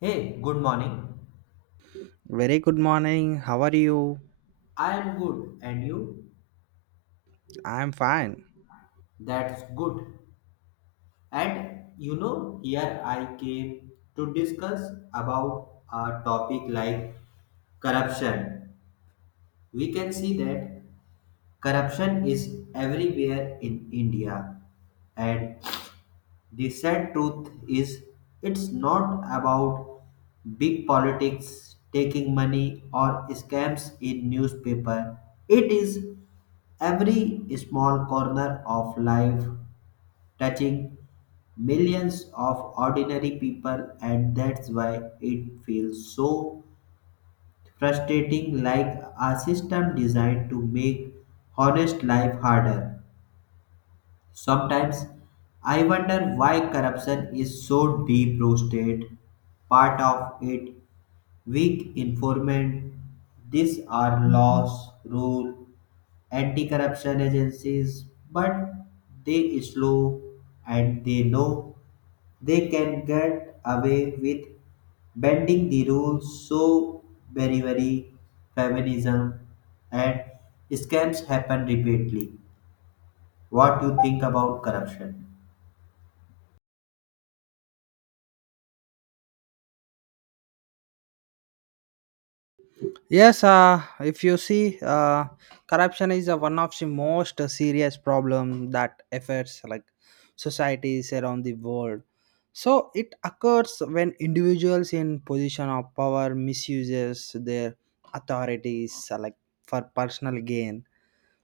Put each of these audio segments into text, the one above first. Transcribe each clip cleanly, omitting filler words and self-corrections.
Hey, good morning. Very good morning. How are you? I am good, and you? I'm fine. That's good. And you know, here I came to discuss about a topic like corruption. We can see that corruption is everywhere in India, and the sad truth is, it's not about big politics, taking money, or scams in newspaper. It is every small corner of life touching millions of ordinary people, and that's why it feels so frustrating like a system designed to make honest life harder. Sometimes I wonder why corruption is so deep roasted. Part of it, weak informant. These are laws, rule, anti-corruption agencies, but they slow and they know they can get away with bending the rules so very very feminism and scams happen repeatedly. What do you think about corruption? Yes, if you see, corruption is one of the most serious problem that affects like societies around the world. So it occurs when individuals in position of power misuses their authorities like for personal gain.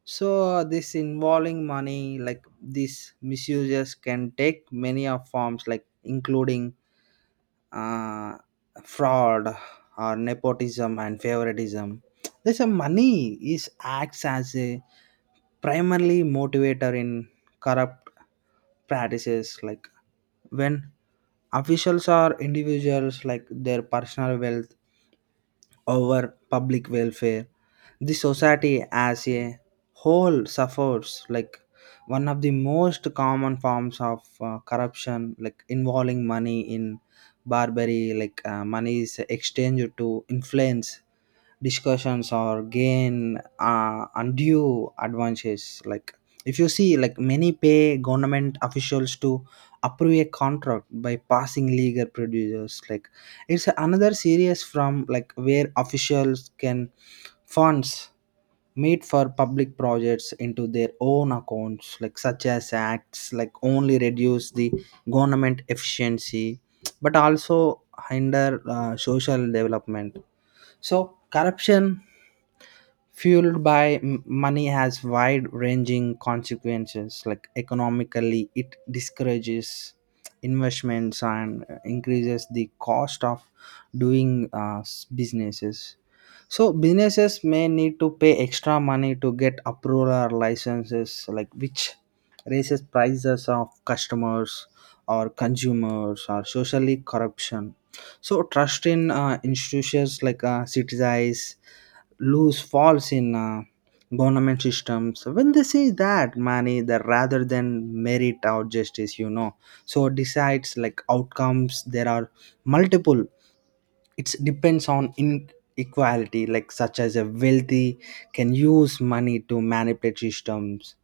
So this involving money, like these misuses, can take many of forms, like including uh, fraud or nepotism and favoritism. This a money is acts as a primarily motivator in corrupt practices like when officials or individuals like their personal wealth over public welfare. The society as a whole suffers like one of the most common forms of corruption, like involving money in bribery, like money is exchanged to influence discussions or gain undue advantages like if you see like many pay government officials to approve a contract by passing legal producers like it's another series from like where officials can funds made for public projects into their own accounts like such as acts like only reduce the government efficiency but also hinder social development. So, corruption fueled by money has wide ranging consequences. Like, economically, it discourages investments and increases the cost of doing businesses. So businesses may need to pay extra money to get approval or licenses, like which raises prices of customers or consumers or socially corruption. So trust in institutions like citizens lose falls in government systems when they see that money that rather than merit or justice, you know, so decides like outcomes. There are multiple. It depends on inequality like such as a wealthy can use money to manipulate systems.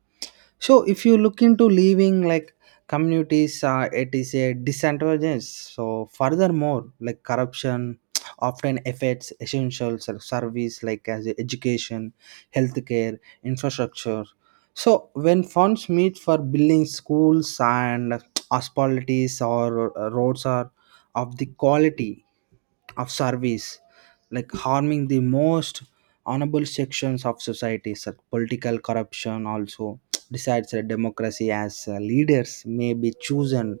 So if you look into leaving like communities, it is a disadvantage. So furthermore like corruption often affects essential service like as education, healthcare, infrastructure. So when funds meet for building schools and hospitalities or roads are of the quality of service, like harming the most honorable sections of society. So political corruption also decides that democracy as leaders may be chosen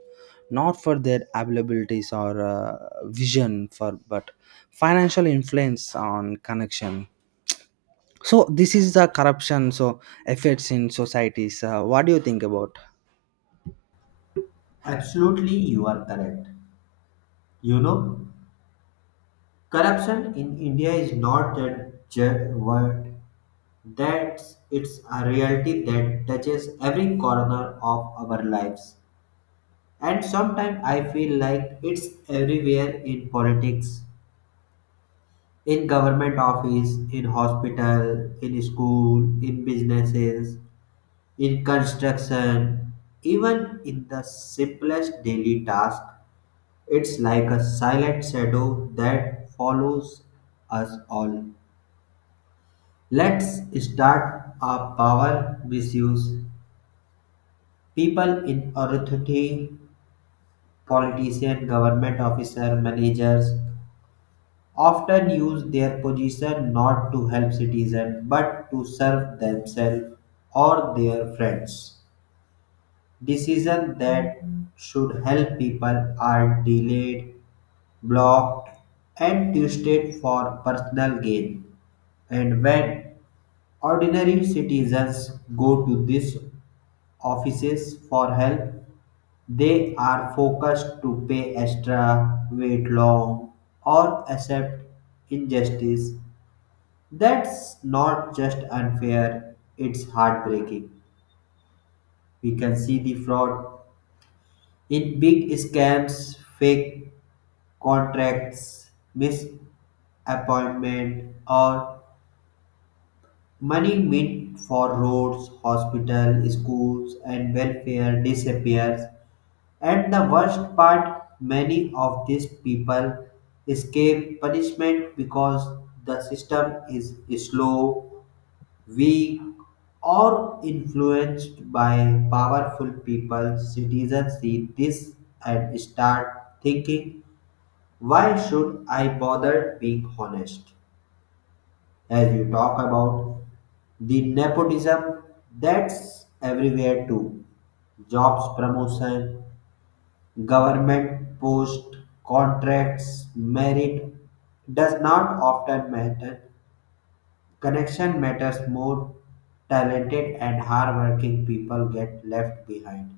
not for their abilities or vision for but financial influence on connection. So this is the corruption, so effects in societies. What do you think about? Absolutely, you are correct. You know, corruption in India is not a word. That's it's a reality that touches every corner of our lives. And sometimes I feel like it's everywhere in politics, in government office, in hospital, in school, in businesses, in construction, even in the simplest daily task. It's like a silent shadow that follows us all. Let's start our power misuse. People in authority, politician, government officer, managers often use their position not to help citizens but to serve themselves or their friends. Decisions that should help people are delayed, blocked, and twisted for personal gain. And when ordinary citizens go to these offices for help, they are focused to pay extra, wait long, or accept injustice. That's not just unfair, it's heartbreaking. We can see the fraud in big scams, fake contracts, misappointment, or money meant for roads, hospitals, schools, and welfare disappears. And the worst part, many of these people escape punishment because the system is slow, weak, or influenced by powerful people. Citizens see this and start thinking, why should I bother being honest? As you talk about, the nepotism that's everywhere too. Jobs promotion, government post, contracts, merit does not often matter. Connection matters more. Talented and hardworking people get left behind.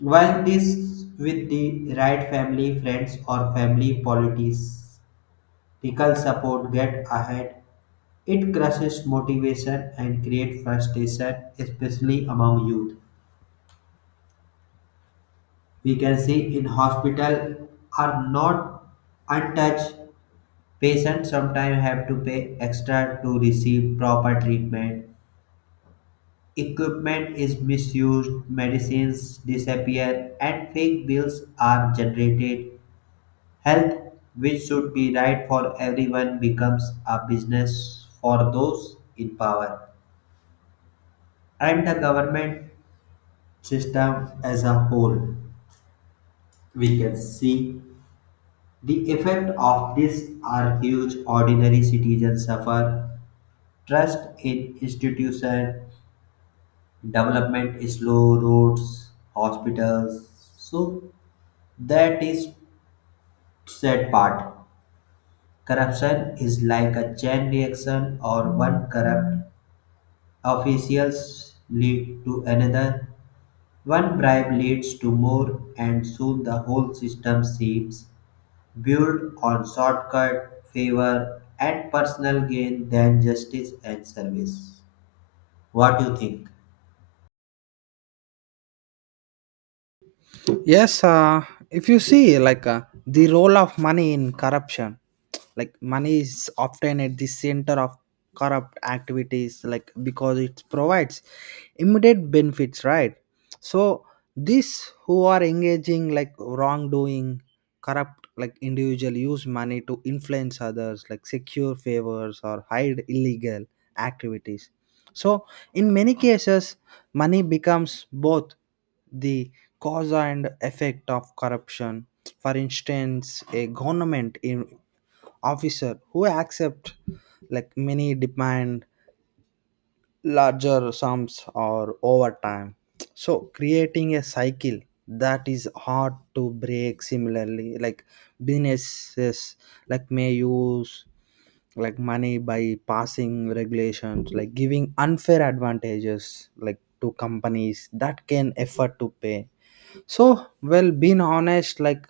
While this with the right family, friends or family politics, political support get ahead. It crushes motivation and creates frustration, especially among youth. We can see in hospital are not untouched. Patients sometimes have to pay extra to receive proper treatment. Equipment is misused, medicines disappear, and fake bills are generated. Health, which should be right for everyone, becomes a business for those in power and the government system as a whole. We can see the effect of this are huge. Ordinary citizens suffer. Trust in institution, development is slow, roads, hospitals. So that is sad part. Corruption is like a chain reaction, or one corrupt officials lead to another. One bribe leads to more, and soon the whole system seeps. Built on shortcut, favor, and personal gain than justice and service. What do you think? Yes, if you see like the role of money in corruption, like money is often at the center of corrupt activities, like because it provides immediate benefits, right? So these who are engaging like wrongdoing, corrupt like individual use money to influence others, like secure favors or hide illegal activities. So, in many cases, money becomes both the cause and effect of corruption. For instance, a government officer who accept like many demand larger sums or over time, so creating a cycle that is hard to break. Similarly like businesses like may use like money by passing regulations, like giving unfair advantages like to companies that can afford to pay. So well being honest like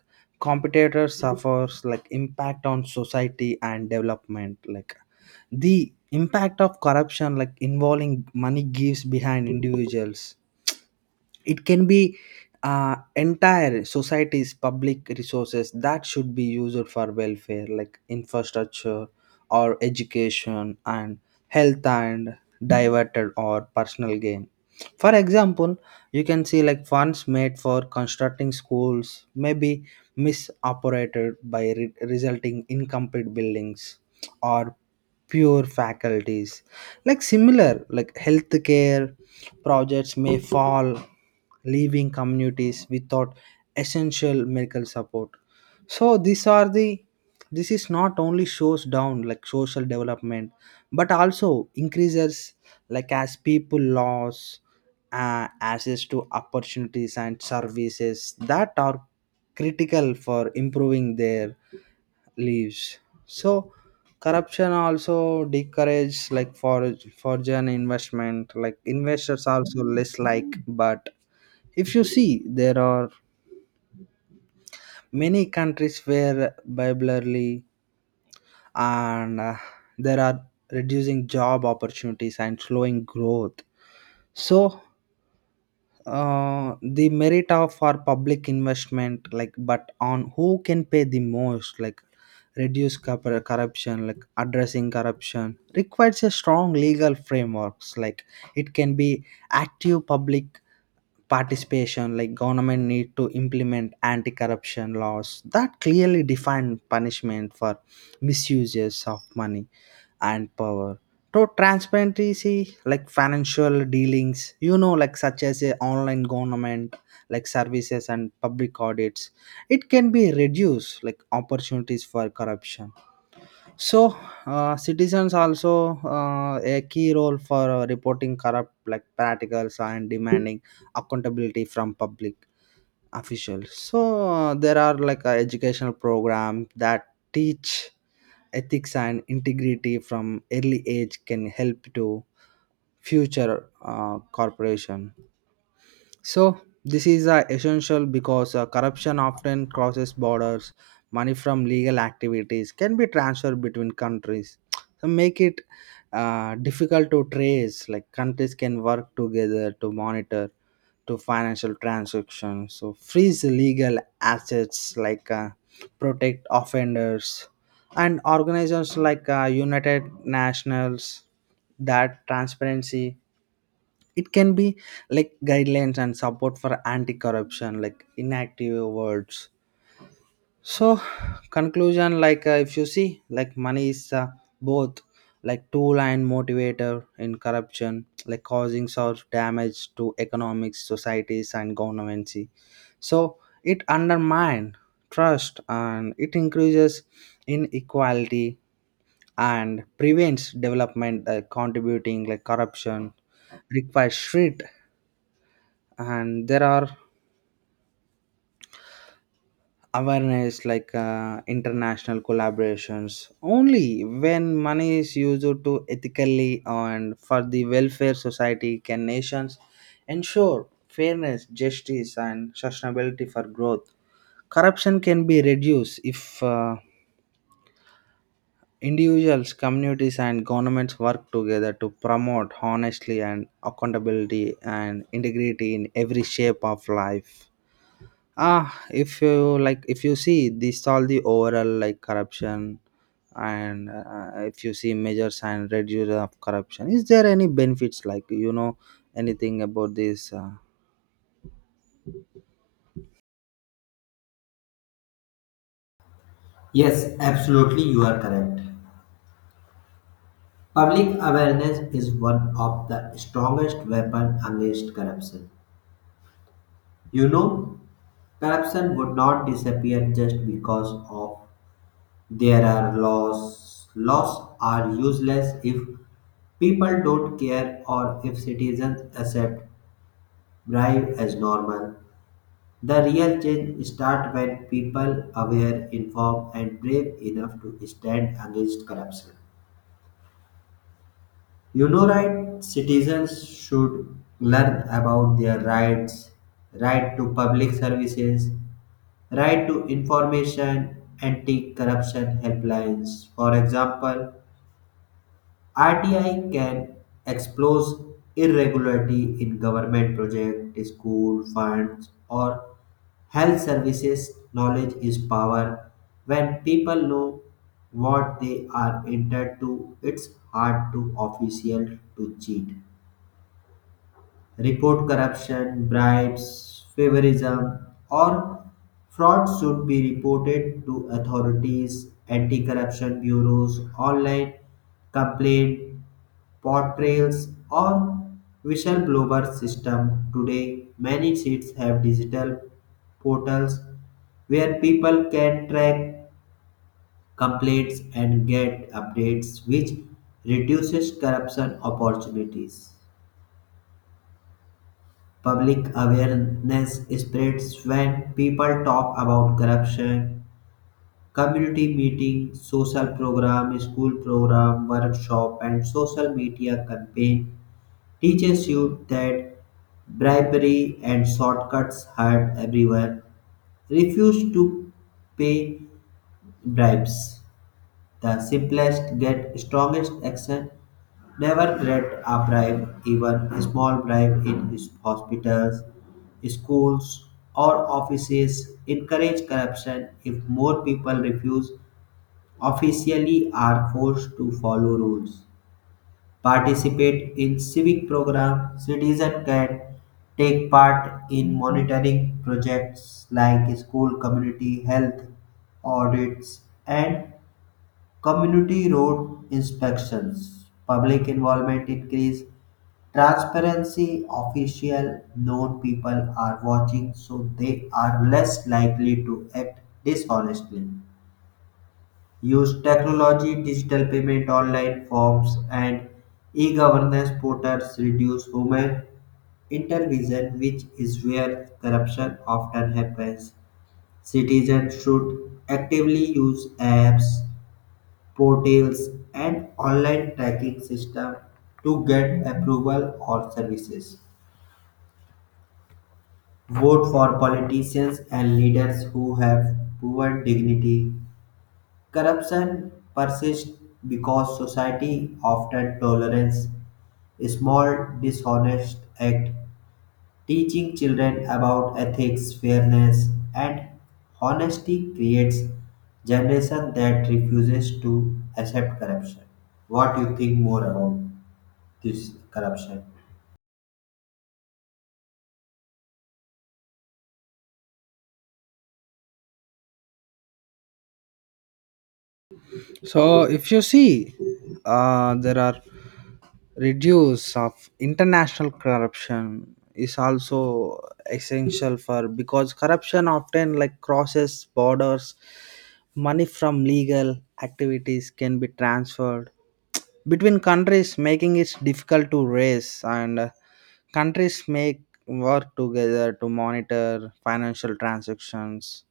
competitors suffers like impact on society and development. Like the impact of corruption like involving money gives behind individuals, it can be entire society's public resources that should be used for welfare like infrastructure or education and health and diverted or personal gain. For example, you can see like funds made for constructing schools may be misoperated by resulting incomplete buildings or pure faculties like similar like healthcare projects may fall, leaving communities without essential medical support. So these are the, this is not only shows down like social development, but also increases like as people lose access to opportunities and services that are critical for improving their lives. So corruption also discourages like for foreign investment like investors also less like. But if you see there are many countries where bilaterally and there are reducing job opportunities and slowing growth. So the merit of our public investment like but on who can pay the most like reduce corruption. Like addressing corruption requires a strong legal frameworks, like it can be active public participation, like government need to implement anti-corruption laws that clearly define punishment for misuses of money and power to transparency like financial dealings, you know, like such as a online government like services and public audits, it can be reduced like opportunities for corruption. So, citizens also a key role for reporting corrupt like practicals and demanding accountability from public officials. So there are like educational programs that teach ethics and integrity from early age can help to future corporation. So this is essential because corruption often crosses borders. Money from legal activities can be transferred between countries, so make it difficult to trace. Like countries can work together to monitor to financial transactions, so freeze legal assets, like protect offenders, and organizations like United Nations that transparency it can be like guidelines and support for anti-corruption like inactive words. So conclusion like if you see like money is both like tool and motivator in corruption, like causing such damage to economics societies and governments. So it undermines trust and it increases inequality and prevents development. Contributing like corruption requires strict and there are awareness like international collaborations. Only when money is used to ethically and for the welfare society can nations ensure fairness justice and sustainability for growth. Corruption can be reduced if individuals communities and governments work together to promote honestly and accountability and integrity in every shape of life. Ah, if you like if you see this all the overall like corruption and if you see measures and reduction of corruption, is there any benefits, like, you know, anything about this? Yes, absolutely, you are correct. Public awareness is one of the strongest weapon against corruption. You know, corruption would not disappear just because of there are laws. Laws are useless if people don't care or if citizens accept bribe as normal. The real change starts when people aware, informed, and brave enough to stand against corruption. You know, right? Citizens should learn about their rights, right to public services, right to information, anti-corruption helplines. For example, RTI can expose irregularity in government project, school funds, or health services. Knowledge is power. When people know what they are entered to, it's hard to official to cheat. Report corruption, bribes, favoritism, or fraud should be reported to authorities, anti-corruption bureaus, online complaint portrayals or whistleblower system. Today, many cities have digital portals where people can track complaints and get updates, which reduces corruption opportunities. Public awareness spreads when people talk about corruption. Community meeting, social program, school program, workshop, and social media campaign teaches you that bribery and shortcuts hurt everyone. Refuse to pay bribes. The simplest get strongest action. Never grant a bribe, even a small bribe in his hospitals, schools, or offices. Encourage corruption if more people refuse officially are forced to follow rules, participate in civic programs. Citizens can take part in monitoring projects like school community health audits and community road inspections. Public involvement increase transparency. Official known people are watching, so they are less likely to act dishonestly. Use technology, digital payment, online forms, and e-governance portals reduce human intervention, which is where corruption often happens. Citizens should actively use apps, portals, and online tracking system to get approval or services. Vote for politicians and leaders who have proven dignity. Corruption persists because society often tolerates small dishonest acts. Teaching children about ethics, fairness, and honesty creates generation that refuses to accept corruption. What do you think more about this corruption? So if you see there are reduce of international corruption is also essential for because corruption often like crosses borders. Money from legal activities can be transferred between countries making it difficult to raise. And countries make work together to monitor financial transactions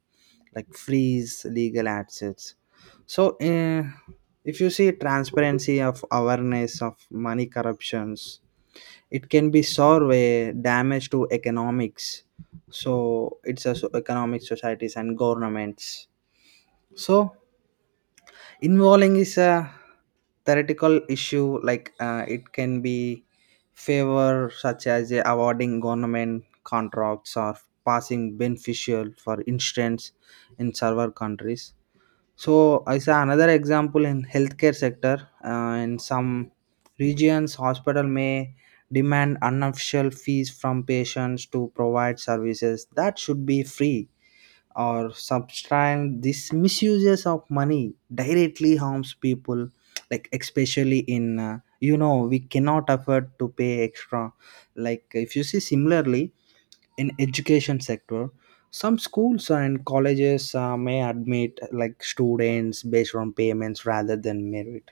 like freeze legal assets. So if you see transparency of awareness of money corruptions it can be solved a damage to economics, so it's also economic societies and governments. So involving is a theoretical issue like, it can be favor such as awarding government contracts or passing beneficial. For instance, in several countries, so I saw another example in healthcare sector. In some regions hospital may demand unofficial fees from patients to provide services that should be free or subscribe. This misuses of money directly harms people, like especially in, you know, we cannot afford to pay extra. Like if you see similarly in education sector, some schools and colleges may admit like students based on payments rather than merit,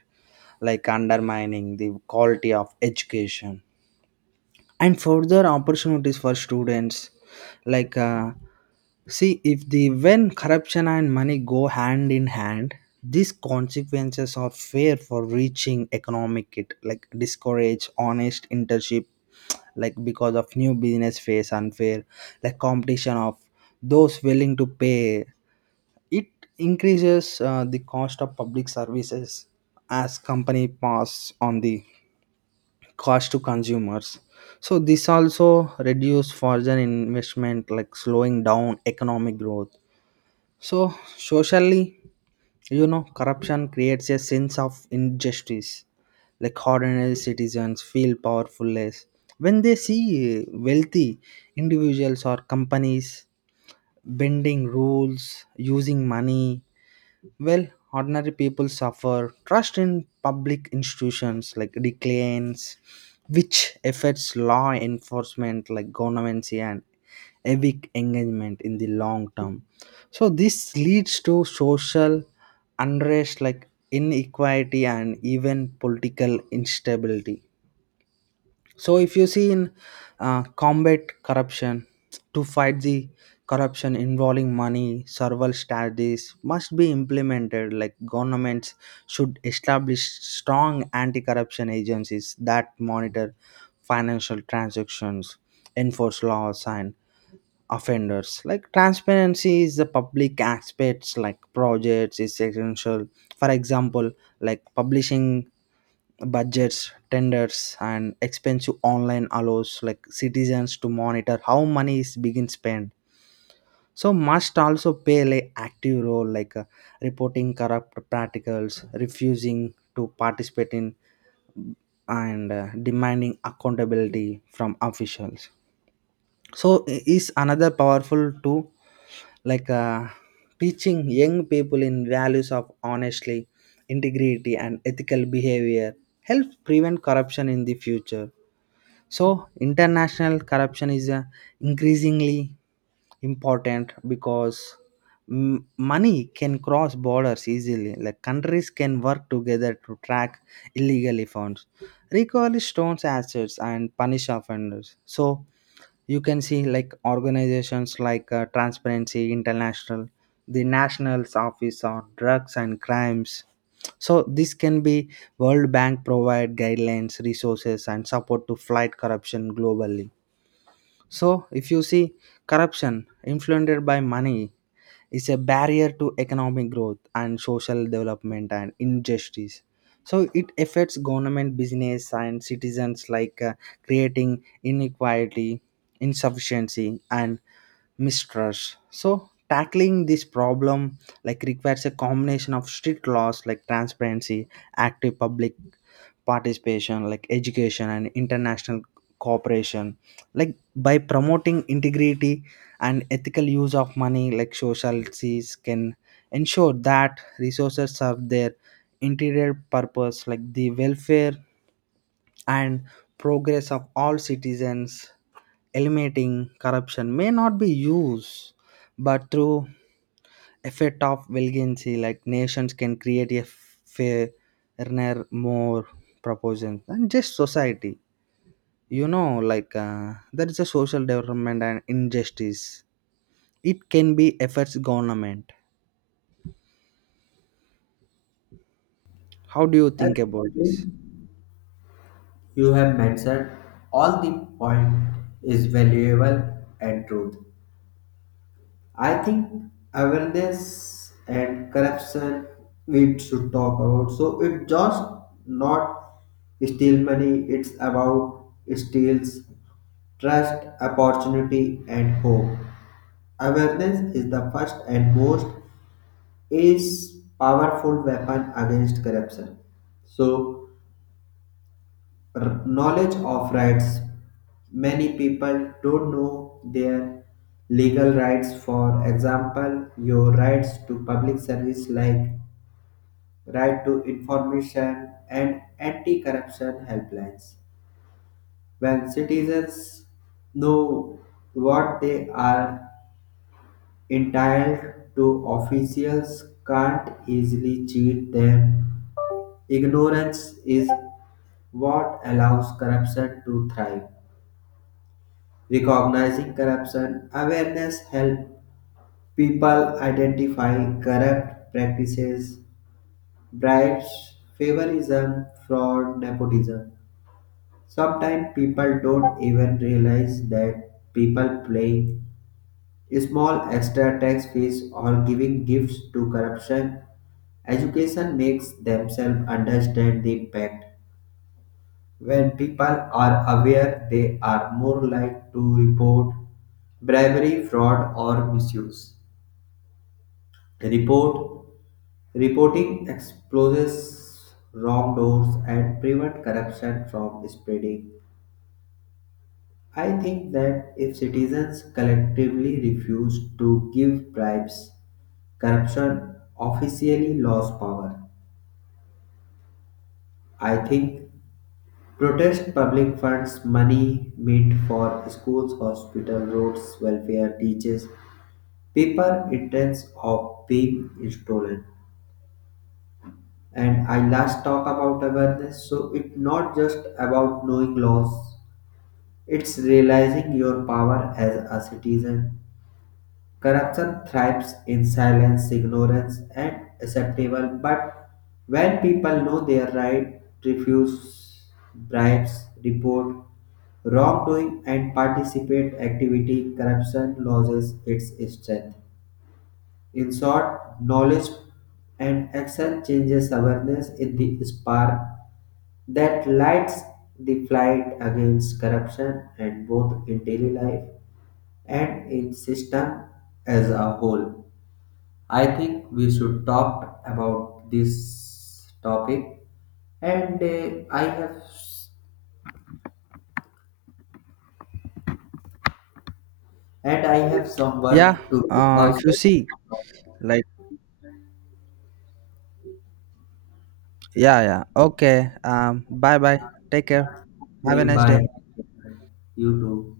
like undermining the quality of education and further opportunities for students. Like see if the, when corruption and money go hand in hand, these consequences are fair for reaching economic. It like discourage honest internship like because of new business face unfair like competition of those willing to pay. It increases the cost of public services as company pass on the cost to consumers. So this also reduce foreign investment like slowing down economic growth. So socially, you know, corruption creates a sense of injustice, like ordinary citizens feel powerfulless when they see wealthy individuals or companies bending rules using money. Well, ordinary people suffer. Trust in public institutions like declines, which affects law enforcement like governments and civic engagement in the long term. So this leads to social unrest like inequality and even political instability. So if you see in combat corruption, to fight the corruption involving money, several strategies must be implemented. Like governments should establish strong anti-corruption agencies that monitor financial transactions, enforce laws, and offenders. Like transparency is the public aspects. Like projects is essential. For example, like publishing budgets tenders and expensive online allows like citizens to monitor how money is being spent. So must also play an active role like reporting corrupt practicals refusing to participate in and demanding accountability from officials. So is another powerful tool like teaching young people in values of honestly integrity and ethical behavior helps prevent corruption in the future. So international corruption is increasingly important because money can cross borders easily like countries can work together to track illegally funds, recover stolen assets and punish offenders. So you can see like organizations like transparency international, the national's office on drugs and crimes, so this can be world bank provide guidelines resources and support to fight corruption globally. So if you see corruption influenced by money is a barrier to economic growth and social development and injustice. So it affects government business and citizens, like creating inequality insufficiency and mistrust. So tackling this problem like requires a combination of strict laws like transparency, active public participation like education and international cooperation, like by promoting integrity and ethical use of money like societies can ensure that resources serve their interior purpose like the welfare and progress of all citizens. Eliminating corruption may not be used but through effect of valiancy like nations can create a fairer, more proportion and just society, you know. Like there is a social development and injustice, it can be affects government. How do you I think about think this? you have mentioned all the point is valuable and truth. I think awareness and corruption we should talk about. So it just not steal money, it's about steals trust, opportunity and hope. Awareness is the first and most is powerful weapon against corruption. So knowledge of rights. Many people don't know their legal rights. For example, your rights to public service, like right to information and anti-corruption helplines. When citizens know what they are entitled to, officials can't easily cheat them. Ignorance is what allows corruption to thrive. Recognizing corruption awareness helps people identify corrupt practices, bribes, favoritism, fraud, nepotism. Sometimes people don't even realize that people paying small extra tax fees or giving gifts to corruption. Education makes themselves understand the impact. When people are aware, they are more likely to report bribery, fraud, or misuse. Report Reporting exposes wrongdoers and prevent corruption from spreading. I think that if citizens collectively refuse to give bribes, corruption officially lost power. I think protest public funds money meant for schools, hospitals, roads, welfare, teachers, paper, intense of being stolen. And I last talk about awareness, so it's not just about knowing laws, it's realizing your power as a citizen. Corruption thrives in silence, ignorance and acceptable, but when people know their right, refuse bribes, report wrongdoing and participate activity, corruption loses its strength. In short, knowledge and action changes awareness in the spark that lights the fight against corruption and both in daily life and in system as a whole. I think we should talk about this topic and I have and I have some work Yeah, to do if you also. see like, yeah, yeah, okay. Bye bye. Take care. Have a Okay, nice bye. day. You too.